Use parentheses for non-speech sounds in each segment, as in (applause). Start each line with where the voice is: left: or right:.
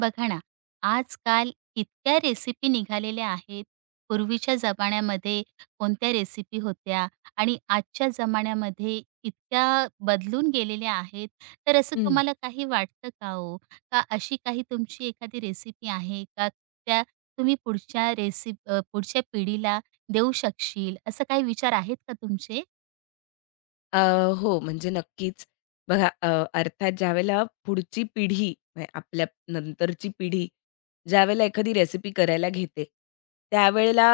right: बघा ना, आजकाल इतक्या रेसिपी निघालेल्या आहेत. पूर्वीच्या जमान्यामध्ये कोणत्या रेसिपी होत्या आणि आजच्या जमान्यामध्ये इतक्या बदलून गेलेल्या आहेत. तर असं
left: हं.
right: तुम्हाला काही वाटतं का हो? का अशी काही तुमची एखादी रेसिपी आहे का? त्या तुम्ही पुढच्या पिढीला देऊ शकशील असं काही विचार आहेत का तुमचे?
left: अ, हो, म्हणजे नक्कीच. बघा अर्थात ज्यावेळेला पुढची पिढी म्हणजे आपल्या नंतरची पिढी ज्यावेळेला एखादी रेसिपी करायला घेते, त्यावेळेला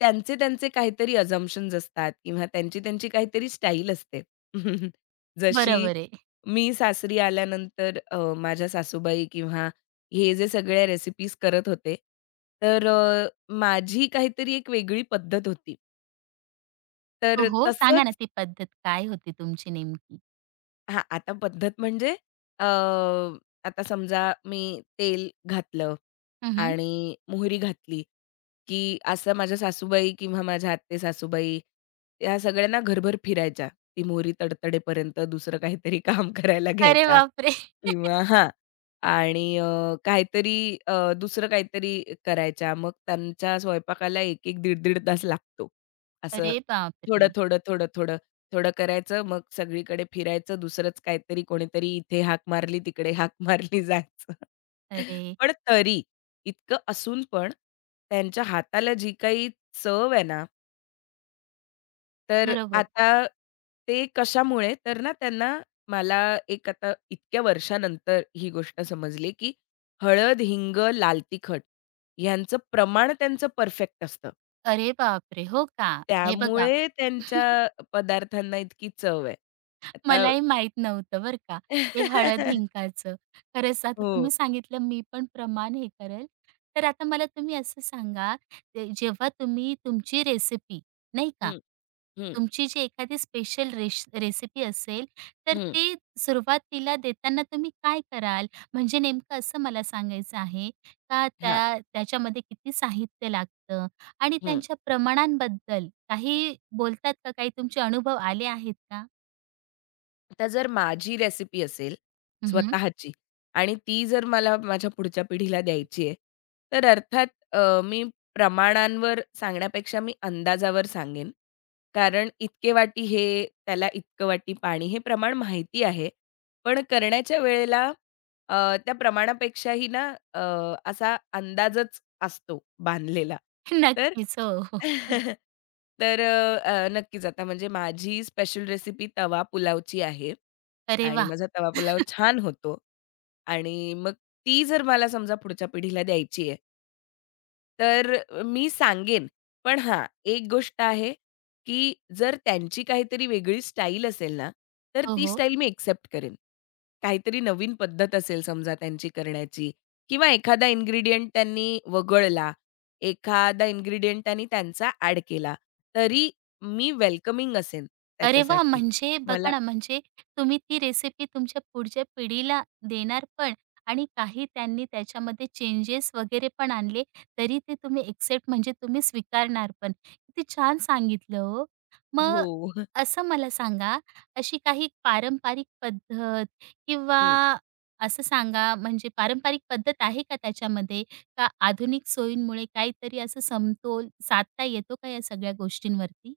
left: त्यांचे काहीतरी अझम्पशन्स असतात किंवा त्यांची काहीतरी स्टाईल असते. (laughs) जशी
right: बरोबर आहे.
left: मी सासरी आल्यानंतर माझ्या सासूबाई किंवा हे जे सगळ्या रेसिपीज करत होते, तर माझी काहीतरी एक वेगळी पद्धत होती.
right: हो,
left: तर
right: हो. सांगा ना
left: तसंच
right: ती पद्धत काय होती तुमची नेमकी?
left: हां, आता पद्धत म्हणजे अ, आता समजा मी तेल घातलं
right: हं, हं.
left: आणि मोहरी घातली, की असं माझ्या सासूबाई किंवा माझ्या आत्ते-सासूबाई या सगळ्यांना घरभर फिरायच्या. ती मोहरी तडतडेपर्यंत दुसरं काहीतरी (laughs) काम करायला
right: अरे
left: घ्यायच्या.
right: बापरे!
left: किंवा हां. आणि काहीतरी अ, दुसरं काहीतरी करायच्या. मग त्यांच्या स्वयंपाकाला 1-1, दीड-दीड तास लागतो. असं
right: अरे
left: थोडं,
right: बापरे!
left: थोडं, थोडं, थोडं, थोडं करायचं. मग सगळीकडे फिरायचं. दुसरंच काहीतरी कोणीतरी इथे हाक मारली, तिकडे हाक मारली जायचं. (laughs)
right: अरे!
left: पण तरी इतकं असून पण त्यांच्या हाताला जी काही चव आहे ना तर
right: बरोबर.
left: आता ते कशामुळे तर ना त्यांना मला एक आता इतक्या वर्षानंतर ही गोष्ट समजली, की हळद, हिंग, लाल तिखट ह्यांचं प्रमाण त्यांचं परफेक्ट असतं.
right: अरे बापरे! हो का? हे बघा,
left: त्यामुळे
right: (laughs)
left: त्यांच्या पदार्थांना इतकी चव आहे. आता
right: मलाही माहीत नव्हतं बरं का, हे हळद
left: (laughs)
right: हिंकाचं. खरंच आता
left: हो.
right: तुम्ही सांगितलं मी पण प्रमाण हे करेल. तर आता मला तुम्ही असं सांगा, ते जेव्हा तुम्ही तुमची रेसिपी नाही का,
left: हं. हं,
right: तुमची जी एखादी स्पेशल रेसिपी असेल, तर
left: हं.
right: ती सुरुवातीला देताना तुम्ही काय कराल? म्हणजे नेमकं असं मला सांगायचं आहे का
left: हां,
right: त्या त्याच्यामध्ये किती साहित्य लागतं आणि
left: हं.
right: त्यांच्या प्रमाणांबद्दल काही बोलतात का? काही तुमचे अनुभव आले आहेत का?
left: आता जर माझी रेसिपी असेल स्वतःची आणि ती जर मला माझ्या पुढच्या पिढीला द्यायची आहे, तर अर्थात मी प्रमाणांवर सांगण्यापेक्षा मी अंदाजावर सांगेन. कारण इतके वाटी हे, त्याला इतकं वाटी पाणी हे प्रमाण माहिती आहे. पण करण्याच्या वेळेला त्या प्रमाणापेक्षाही ना अ, असा अंदाजच असतो बांधलेला. तर
right: नक्कीच. हो, हो.
left: (laughs) तर अ, अ, नक्कीच आता म्हणजे माझी स्पेशल रेसिपी तवा पुलावची आहे
right: अरे
left: आणि
right: वा,
left: माझा तवा पुलाव छान होतो आणि मग ती जर मला समजा पुढच्या पिढीला द्यायची आहे तर मी सांगेन. पण हां, एक गोष्ट आहे, की जर त्यांची काहीतरी वेगळी स्टाईल असेल ना, तर
right: हो,
left: ती
right: हो.
left: स्टाईल मी एक्सेप्ट करेन. काहीतरी नवीन पद्धत असेल समजा त्यांची करण्याची किंवा एखादा इन्ग्रीडिएंट त्यांनी वगळला, एखादा इन्ग्रीडिएंट त्यांनी त्यांचा ॲड केला, तरी मी वेलकमिंग असेन
right: अरे वा
left: त्याच्यासाठी.
right: म्हणजे बघा
left: मला
right: ना, म्हणजे तुम्ही ती रेसिपी तुमच्या पुढच्या पिढीला देणार पण आणि काही त्यांनी त्याच्यामध्ये चेंजेस वगैरे पण आणले, तरी ते तुम्ही एक्सेप्ट म्हणजे तुम्ही स्वीकारणार पण. किती छान सांगितलं हो. मग
left: हो. (laughs)
right: असं मला सांगा, अशी काही पारंपरिक पद्धत किंवा
left: हं.
right: असं सांगा, म्हणजे पारंपरिक पद्धत आहे का त्याच्यामध्ये? का आधुनिक सोयींमुळे काहीतरी असं समतोल साधता येतो का या सगळ्या गोष्टींवरती?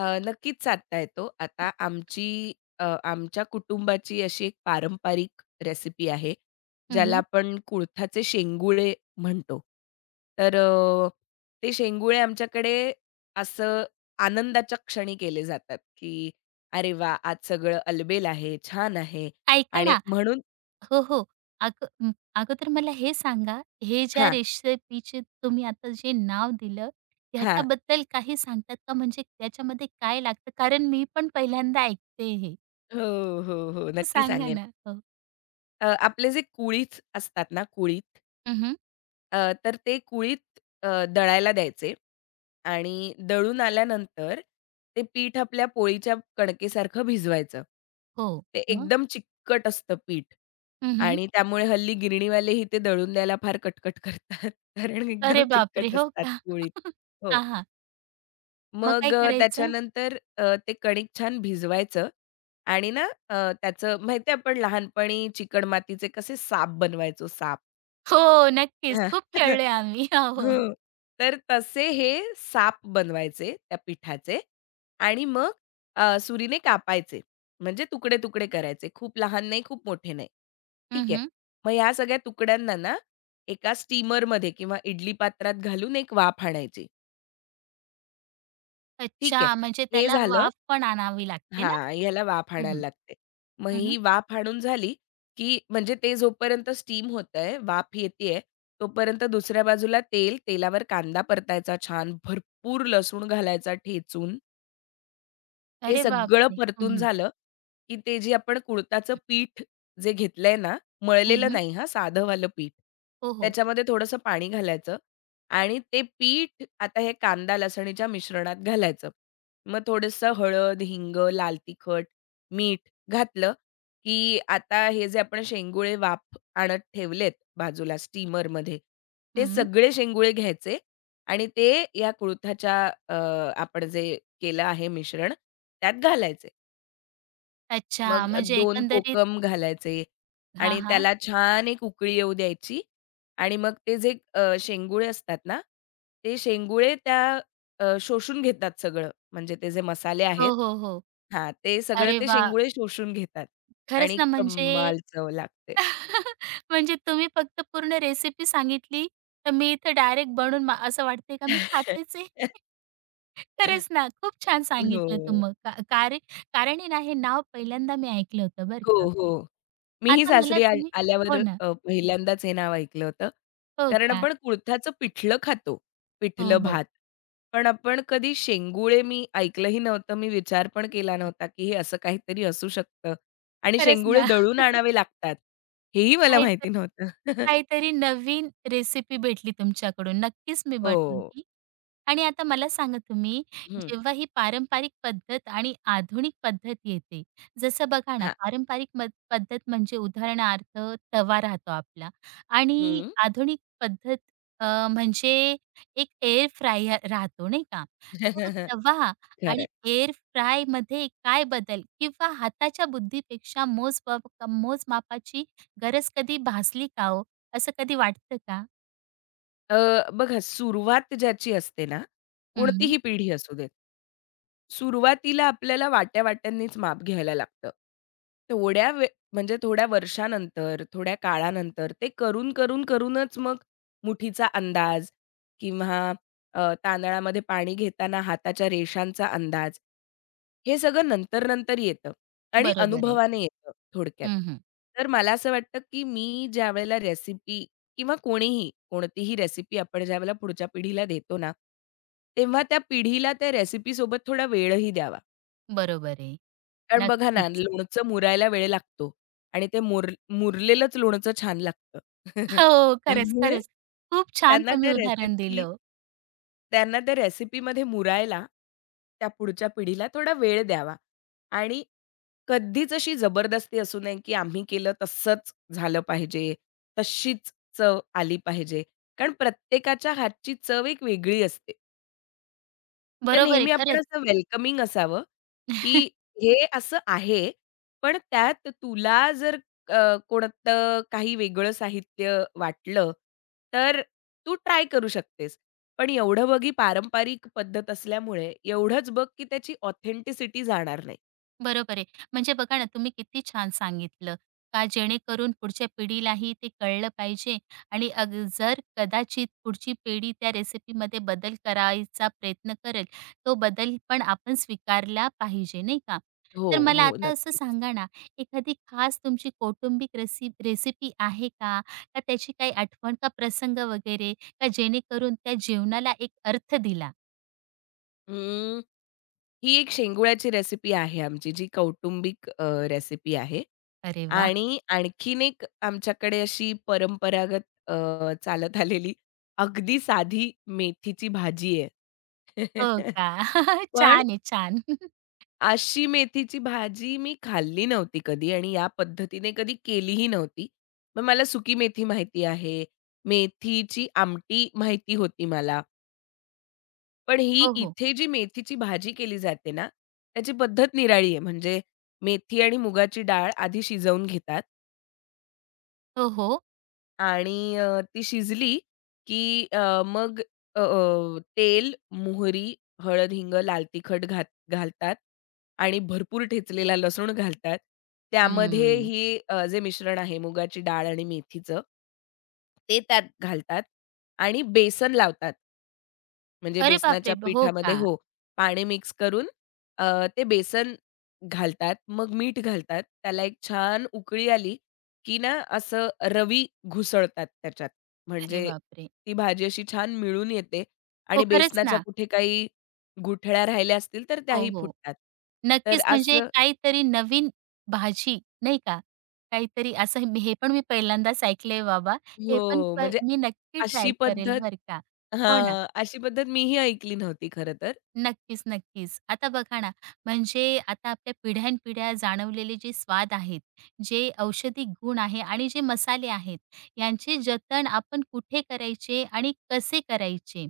left: नक्कीच साधता येतो. आता आमची आमच्या कुटुंबाची अशी एक पारंपरिक रेसिपी आहे, ज्याला
right: हं,
left: आपण कुळथाचे शेंगुळे म्हणतो. तर ते शेंगुळे आमच्याकडे असं आनंदाच्या क्षणी केले जातात, की "अरे वा, आज सगळं अलबेल आहे, छान आहे."
right: ऐका
left: आणि
right: ना
left: म्हणून
right: हो, हो. अगोदर मला हे सांगा, हे ज्या
left: हा
right: रेसिपीचे तुम्ही आता जे नाव दिलं,
left: हां.
right: ह्याच्याबद्दल काही सांगतात का? म्हणजे त्याच्यामध्ये काय लागतं? कारण मी पण पहिल्यांदा ऐकते हे.
left: हो, हो, हो. नक्की
right: सांगा
left: सांगेन.
right: ना? हो.
left: आपले जे कुळीथ असतात ना, कुळीथ
right: हं,
left: तर ते कुळीत दळायला द्यायचे आणि दळून आल्यानंतर ते पीठ आपल्या पोळीच्या कणकेसारखं भिजवायचं.
right: हो.
left: ते
right: मग?
left: एकदम चिकट असतं पीठ
right: हं,
left: आणि त्यामुळे हल्ली गिरणीवालेही ते दळून द्यायला फार कटकट करतात. (laughs) कारण एकदम
right: अरे बापरे!
left: चिकट
right: हो
left: असतात
right: का?
left: पोळी.
right: (laughs)
left: हो.
right: हां, हां. मग
left: मग
right: काय करायचं?
left: त्याच्यानंतर ते कणिक छान भिजवायचं आणि ना त्याचं माहिती आपण लहानपणी चिकणमातीचे कसे साप बनवायचो साप.
right: हो, नक्कीच.
left: हां.
right: खूप खेळलोय
left: (laughs)
right: आम्ही. हो, हो.
left: हो. तर तसे हे साप बनवायचे त्या पिठाचे आणि मग सुरीने कापायचे. म्हणजे तुकडे-तुकडे करायचे. खूप लहान नाही, खूप मोठे नाही. ठीक आहे.
right: हं,
left: मग ह्या सगळ्या तुकड्यांना ना एका स्टीमरमध्ये किंवा इडली पात्रात घालून एक वाफ आणायची. ठीक आहे.
right: अच्छा, म्हणजे
left: हे
right: त्याला
left: झालं
right: वाफ पण आणावी लागते ना?
left: हां, ह्याला वाफ
right: हं,
left: आणायला
right: हं.
left: लागते. मग ही वाफ हाणून झाली, की म्हणजे ते जोपर्यंत स्टीम होतंय, वाफ येतेय, तोपर्यंत दुसऱ्या बाजूला तेल, तेलावर कांदा परतायचा छान, भरपूर लसूण घालायचा ठेचून हे
right: अरे
left: सगळं
right: बापरे! हं,
left: परतून
right: हं.
left: झालं, की ते जे आपण कुळथाचं पीठ जे घेतलंय ना, मळलेलं नाही हां, साधंवालं पीठ.
right: हो, हो.
left: त्याच्यामध्ये थोडंसं पाणी घालायचं आणि ते पीठ आता हे कांदा लसणीच्या मिश्रणात घालायचं. मग थोडंसं हळद, हिंग, लाल तिखट, मीठ घातलं, की आता हे जे आपण शेंगुळे वाफ आणत ठेवलेत बाजूला स्टीमरमध्ये, ते सगळे शेंगुळे घ्यायचे आणि ते या कुळथाच्या अ, आपण जे केलं आहे मिश्रण, त्यात घालायचे.
right: अच्छा,
left: मग
right: म्हणजे
left: दोन
right: एकंदरीत
left: कोकम घालायचे
right: हां,
left: आणि
right: हां.
left: त्याला छान एक उकळी येऊ द्यायची आणि मग ते जे शेंगुळे असतात ना, ते शेंगुळे त्या शोषून घेतात सगळं. म्हणजे ते जे मसाले
right: हो,
left: आहेत
right: हो, हो.
left: हां, ते सगळं
right: अरे
left: ते
right: वा,
left: शेंगुळे शोषून घेतात
right: खरंच
left: आणि
right: ना म्हणजे
left: कमाल चव लागते.
right: (laughs) म्हणजे तुम्ही फक्त पूर्ण रेसिपी सांगितली, तर मी इथं डायरेक्ट बनवून मा असं वाटतंय का मी खातेच आहे.
left: (laughs)
right: (laughs) खरंच ना, खूप छान सांगितलं
left: हो.
right: तुम्ही. का कारे कारण आहे ना, हे नाव पहिल्यांदा मी ऐकलं होतं बरं
left: हो,
right: का.
left: हो. मीही
right: आता मला
left: सासरी
right: तुम्ही
left: आल्यावर
right: हो ना.
left: पहिल्यांदाच हे नाव ऐकलं होतं.
right: हो
left: कारण
right: का?
left: आपण कुळथाचं पिठलं खातो,
right: हो,
left: पिठलं
right: हो.
left: भात. पण आपण कधी शेंगुळे मी ऐकलंही नव्हतं. मी विचार पण केला नव्हता, की हे असं काहीतरी असू शकतं आणि
right: खरंच
left: शेंगुळे
right: ना.
left: दळून
right: (laughs)
left: आणावे लागतात. हेही मला
right: काहीतरी
left: माहिती नव्हतं. (laughs)
right: काहीतरी नवीन रेसिपी भेटली तुमच्याकडून. नक्कीच मी बनवीन
left: हो.
right: ती. आणि आता मला सांगा तुम्ही,
left: हं.
right: जेव्हा ही पारंपरिक पद्धत आणि आधुनिक पद्धत येते, जसं बघा ना,
left: हां.
right: पारंपरिक पद्धत म्हणजे उदाहरणार्थ तवा राहतो आपला आणि
left: हं.
right: आधुनिक पद्धत अ, म्हणजे एक एअर फ्राय राहतो, नाही का? तर
left: (laughs)
right: तवा आणि
left: खरंय.
right: एअर फ्रायमध्ये काय बदल किंवा हाताच्या बुद्धीपेक्षा मोजमापाची गरज कधी भासली का हो? असं कधी वाटतं का?
left: बघा सुरुवात ज्याची असते ना,
right: हं,
left: कोणतीही पिढी असू देत. सुरुवातीला आपल्याला वाट्या-वाट्यांनीच माप घ्यायला लागतं. थोड्या वे म्हणजे थोड्या वर्षानंतर, थोड्या काळानंतर ते करून, करून, करूनच मग मुठीचा अंदाज किंवा तांदळामध्ये पाणी घेताना हाताच्या रेषांचा अंदाज, हे सगळं नंतर-नंतर येतं आणि
right: बरोबर आहे.
left: अनुभवाने येतं थोडक्यात.
right: हं,
left: तर मला असं वाटतं, की मी ज्यावेळेला रेसिपी किंवा कोणीही, कोणतीही रेसिपी आपण ज्यावेळेला पुढच्या पिढीला देतो ना, तेव्हा त्या पिढीला त्या रेसिपीसोबत थोडा वेळही द्यावा.
right: बरोबर आहे.
left: कारण बघा ना,
right: नक्कीच.
left: लोणचं मुरायला वेळ लागतो आणि ते मुर मुरलेलंच लोणचं छान लागतं. (laughs)
right: हो, खरंच,
left: त्यामुळे
right: खरंच. खूप छान
left: त्यांना
right: तुम्ही
left: त्या
right: उदाहरण
left: रेसिपी
right: दिलं.
left: त्यांना त्या रेसिपीमध्ये मुरायला, त्या पुढच्या पिढीला थोडा वेळ द्यावा आणि कधीच अशी जबरदस्ती असू नये, की आम्ही केलं तसंच झालं पाहिजे, तशीच चव आली पाहिजे. कारण प्रत्येकाच्या हातची चव एक वेगळी असते. तर
right: बरोबर आहे
left: नेहमी आपण
right: खरंच.
left: असं वेलकमिंग असावं, की
right: (laughs)
left: हे असं आहे, पण त्यात तुला जर अ, कोणतं काही वेगळं साहित्य वाटलं, तर तू ट्राय करू शकतेस. पण एवढं बघ ही पारंपरिक पद्धत असल्यामुळे एवढंच बघ, की त्याची ऑथेंटिसिटी जाणार नाही.
right: बरोबर आहे. म्हणजे बघा ना, तुम्ही किती छान सांगितलं, का जेणेकरून पुढच्या पिढीलाही ते कळलं पाहिजे आणि अग जर कदाचित पुढची पिढी त्या रेसिपीमध्ये बदल करायचा प्रयत्न करेल, तो बदल पण आपण स्वीकारला पाहिजे, नाही का? तर
left: हो,
right: मला
left: हो.
right: आता असं
left: नक्की.
right: सांगा ना, एखादी खास तुमची कौटुंबिक रेसिपी आहे का? का त्याची काही आठवण का प्रसंग वगैरे, का जेणेकरून त्या जेवणाला एक अर्थ दिला?
left: अं, ही एक शेंगुळ्याची रेसिपी आहे आमची, जी कौटुंबिक रेसिपी आहे.
right: अरे वाह!
left: आणि आणखीन एक आमच्याकडे अशी परंपरागत अ, चालत आलेली अगदी साधी मेथीची भाजी आहे.
right: हो
left: (laughs)
right: का? (laughs)
left: पण
right: छान आहे, छान. (laughs)
left: अशी मेथीची भाजी मी खाल्ली नव्हती कधी आणि या पद्धतीने कधी केलीही नव्हती. मग मला सुकी मेथी माहिती आहे, मेथीची आमटी माहिती होती मला. पण ही
right: हो, हो.
left: इथे जी मेथीची भाजी केली जाते ना, त्याची पद्धत निराळी आहे. म्हणजे मेथी आणि मुगाची डाळ आधी शिजवून घेतात
right: हो, हो.
left: आणि ती शिजली की अ, मग अ, अ, तेल, मोहरी, हळद, हिंग, लाल तिखट घालतात आणि भरपूर ठेचलेला लसूण घालतात. त्यामध्ये
right: हं.
left: हे जे मिश्रण आहे मुगाची डाळ आणि मेथीचं, ते त्यात घालतात आणि बेसन लावतात. म्हणजे
right: अरे
left: बेसनाच्या
right: बापरे! हो
left: पिठामध्ये
right: का?
left: हो, पाणी मिक्स करून ते बेसन घालतात, मग मीठ घालतात. त्याला एक छान उकळी आली, की ना असं रवी घुसळतात त्याच्यात.
right: अरे
left: म्हणजे
right: बापरे!
left: ती भाजी अशी छान मिळून येते
right: हो,
left: आणि
right: खरंच
left: बेसनाच्या
right: ना.
left: कुठे काही गुठळ्या राहिल्या असतील तर
right: हो,
left: त्याही
right: हो.
left: फुटतात. तर
right: नक्कीच म्हणजे
left: असं
right: काहीतरी नवीन भाजी नाही का? काहीतरी असं मी हे पण मी पहिल्यांदाच ऐकलंय बाबा. हे पण
left: हो,
right: प
left: म्हणजे
right: मी नक्की
left: अशी
right: ट्राय करेल
left: पद्धत
right: बरं का. हो ना.
left: हां, अशी पद्धत मीही ऐकली नव्हती खरं तर.
right: नक्कीच, नक्कीच. आता बघा ना, म्हणजे आता आपल्या पिढ्यानपिढ्या जाणवलेले जे स्वाद आहेत, जे औषधी गुण आहे आणि जे मसाले आहेत, यांचे जतन आपण कुठे करायचे आणि कसे करायचे?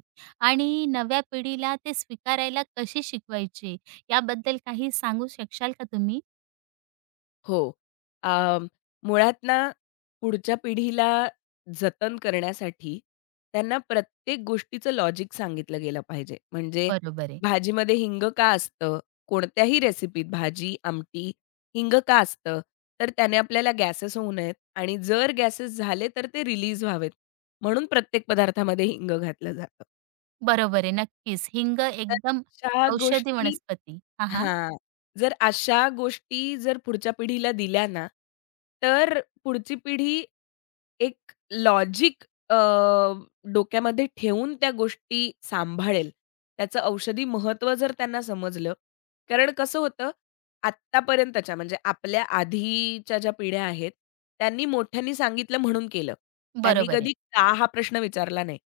right: आणि नव्या पिढीला ते स्वीकारायला कसे शिकवायचे? याबद्दल काही सांगू शकशाल का तुम्ही?
left: हो. अ, मुळात ना, पुढच्या पिढीला जतन करण्यासाठी त्यांना प्रत्येक गोष्टीचं लॉजिक सांगितलं गेलं पाहिजे. म्हणजे
right: बरोबर आहे.
left: भाजीमध्ये हिंग का असतं? कोणत्याही रेसिपीत भाजी, आमटी, हिंग का असतं? तर त्याने आपल्याला गॅसेस होऊ नयेत आणि जर गॅसेस झाले, तर ते रिलीज व्हावेत. म्हणून प्रत्येक पदार्थामध्ये हिंग घातलं जातं.
right: बरोबर आहे. नक्कीच. हिंग
left: तर
right: एकदम
left: अशा
right: औषधी
left: गोष्टी
right: वनस्पती. हां, हां.
left: हां. जर अशा गोष्टी जर पुढच्या पिढीला दिल्या ना, तर पुढची पिढी एक लॉजिक अ, डोक्यामध्ये ठेवून त्या गोष्टी सांभाळेल. त्याचं औषधी महत्त्व जर त्यांना समजलं. कारण कसं होतं, आत्तापर्यंतच्या म्हणजे आपल्या आधीच्या ज्या पिढ्या आहेत, त्यांनी मोठ्यांनी सांगितलं म्हणून केलं. त्यांनी
right: बरोबर आहे.
left: कधी का हा प्रश्न विचारला नाही.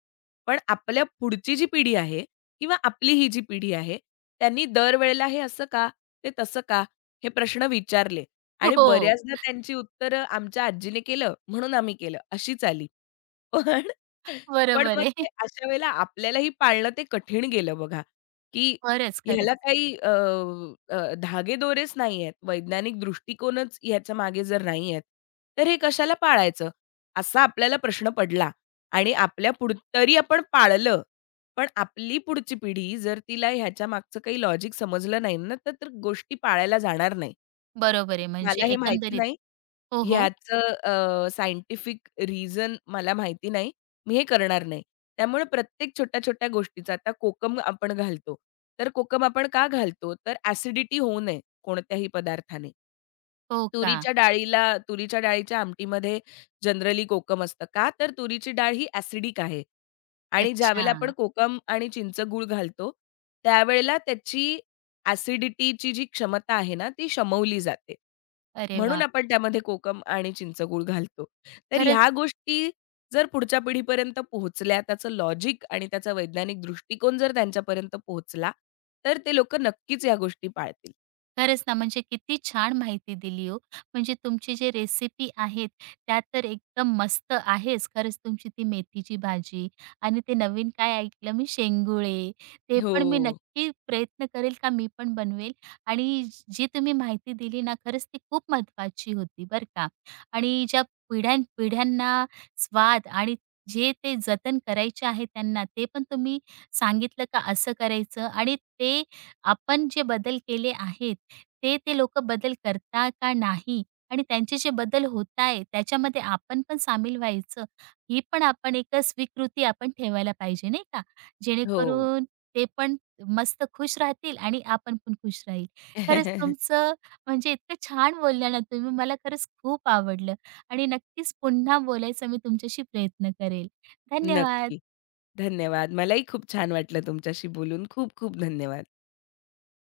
left: पण आपल्या पुढची जी पिढी आहे किंवा आपली ही जी पिढी आहे, त्यांनी दरवेळेला हे असं का? ते तसं का? हे प्रश्न विचारले.
right: हो,
left: आणि
right: हो.
left: बऱ्याचदा त्यांची उत्तरं आमच्या आजीने केलं म्हणून आम्ही केलं अशीच आली. (laughs) पण पण
right: बरोबर
left: मग
right: आहे.
left: ते अशा वेळेला आपल्यालाही पाळणं ते कठीण गेलं बघा, की
right: खरंच, खरंच.
left: ह्याला काही अ, अ, धागेदोरेच नाहीयेत, वैज्ञानिक दृष्टिकोनच ह्याच्या मागे जर नाहीयेत, तर हे कशाला पाळायचं? असा आपल्याला प्रश्न पडला आणि आपल्या पुढ तरी आपण पाळलं. पण आपली पुढची पिढी जर तिला ह्याच्या मागचं काही लॉजिक समजलं नाही ना, तर तर गोष्टी पाळायला जाणार नाही.
right: बरोबर आहे. म्हणजे
left: मला हे माहिती
right: एकंदरीत
left: नाही
right: हो, हो.
left: ह्याचं सायंटिफिक रिझन मला माहिती नाही. मी हे करणार नाही. त्यामुळे प्रत्येक छोट्या-छोट्या गोष्टीचा आता कोकम आपण घालतो. तर कोकम आपण का घालतो? तर ॲसिडिटी होऊ नये कोणत्याही पदार्थाने.
right: हो का?
left: तुरीच्या डाळीला तुरीच्या डाळीच्या आमटीमध्ये जनरली कोकम असतं. का? तर तुरीची डाळ ही ॲसिडिक आहे आणि ज्यावेळेला
right: अच्छा.
left: आपण कोकम आणि चिंच गूळ घालतो, त्यावेळेला त्याची ॲसिडिटीची जी क्षमता आहे ना, ती शमवली जाते.
right: अरे
left: म्हणून
right: वा,
left: आपण त्यामध्ये कोकम आणि चिंचगूळ घालतो. तर ह्या
right: खरंच,
left: गोष्टी जर पुढच्या पिढीपर्यंत पोहोचल्या, त्याचं लॉजिक आणि त्याचा वैज्ञानिक दृष्टिकोन जर त्यांच्यापर्यंत पोहोचला, तर ते लोकं नक्कीच या गोष्टी पाळतील.
right: खरंच ना, म्हणजे किती छान माहिती दिली हो. म्हणजे तुमची जी रेसिपी आहेत, त्या तर एकदम मस्त आहेच. खरंच तुमची ती मेथीची भाजी आणि ते नवीन काय ऐकलं मी शेंगुळे. ते
left: हो.
right: पण मी नक्की प्रयत्न करेल का मी पण बनवेल आणि जी तुम्ही माहिती दिली ना, खरंच ती खूप महत्त्वाची होती बरं का. आणि ज्या पिढ्यानपिढ्यांना स्वाद आणि जे ते जतन करायचे आहे त्यांना, ते पण तुम्ही सांगितलं का असं करायचं आणि ते आपण जे बदल केले आहेत, ते लोकं बदल करता का नाही आणि त्यांचे जे बदल होत आहे त्याच्यामध्ये आपण पण सामील व्हायचं. ही पण आपण एक स्वीकृती आपण ठेवायला पाहिजे नाही का?
left: हो.
right: जेणेकरून ते पण मस्त खुश राहतील आणि आपण पण खुश राहील. खरंच
left: (laughs)
right: तुमचं म्हणजे इतकं छान बोलल्या ना तुम्ही मला खरंच खूप आवडलं आणि नक्कीच पुन्हा बोलायचा मी तुमच्याशी प्रयत्न करेल.
left: नक्की.
right: धन्यवाद.
left: धन्यवाद. मलाही खूप छान वाटलं तुमच्याशी बोलून. खूप खूप धन्यवाद.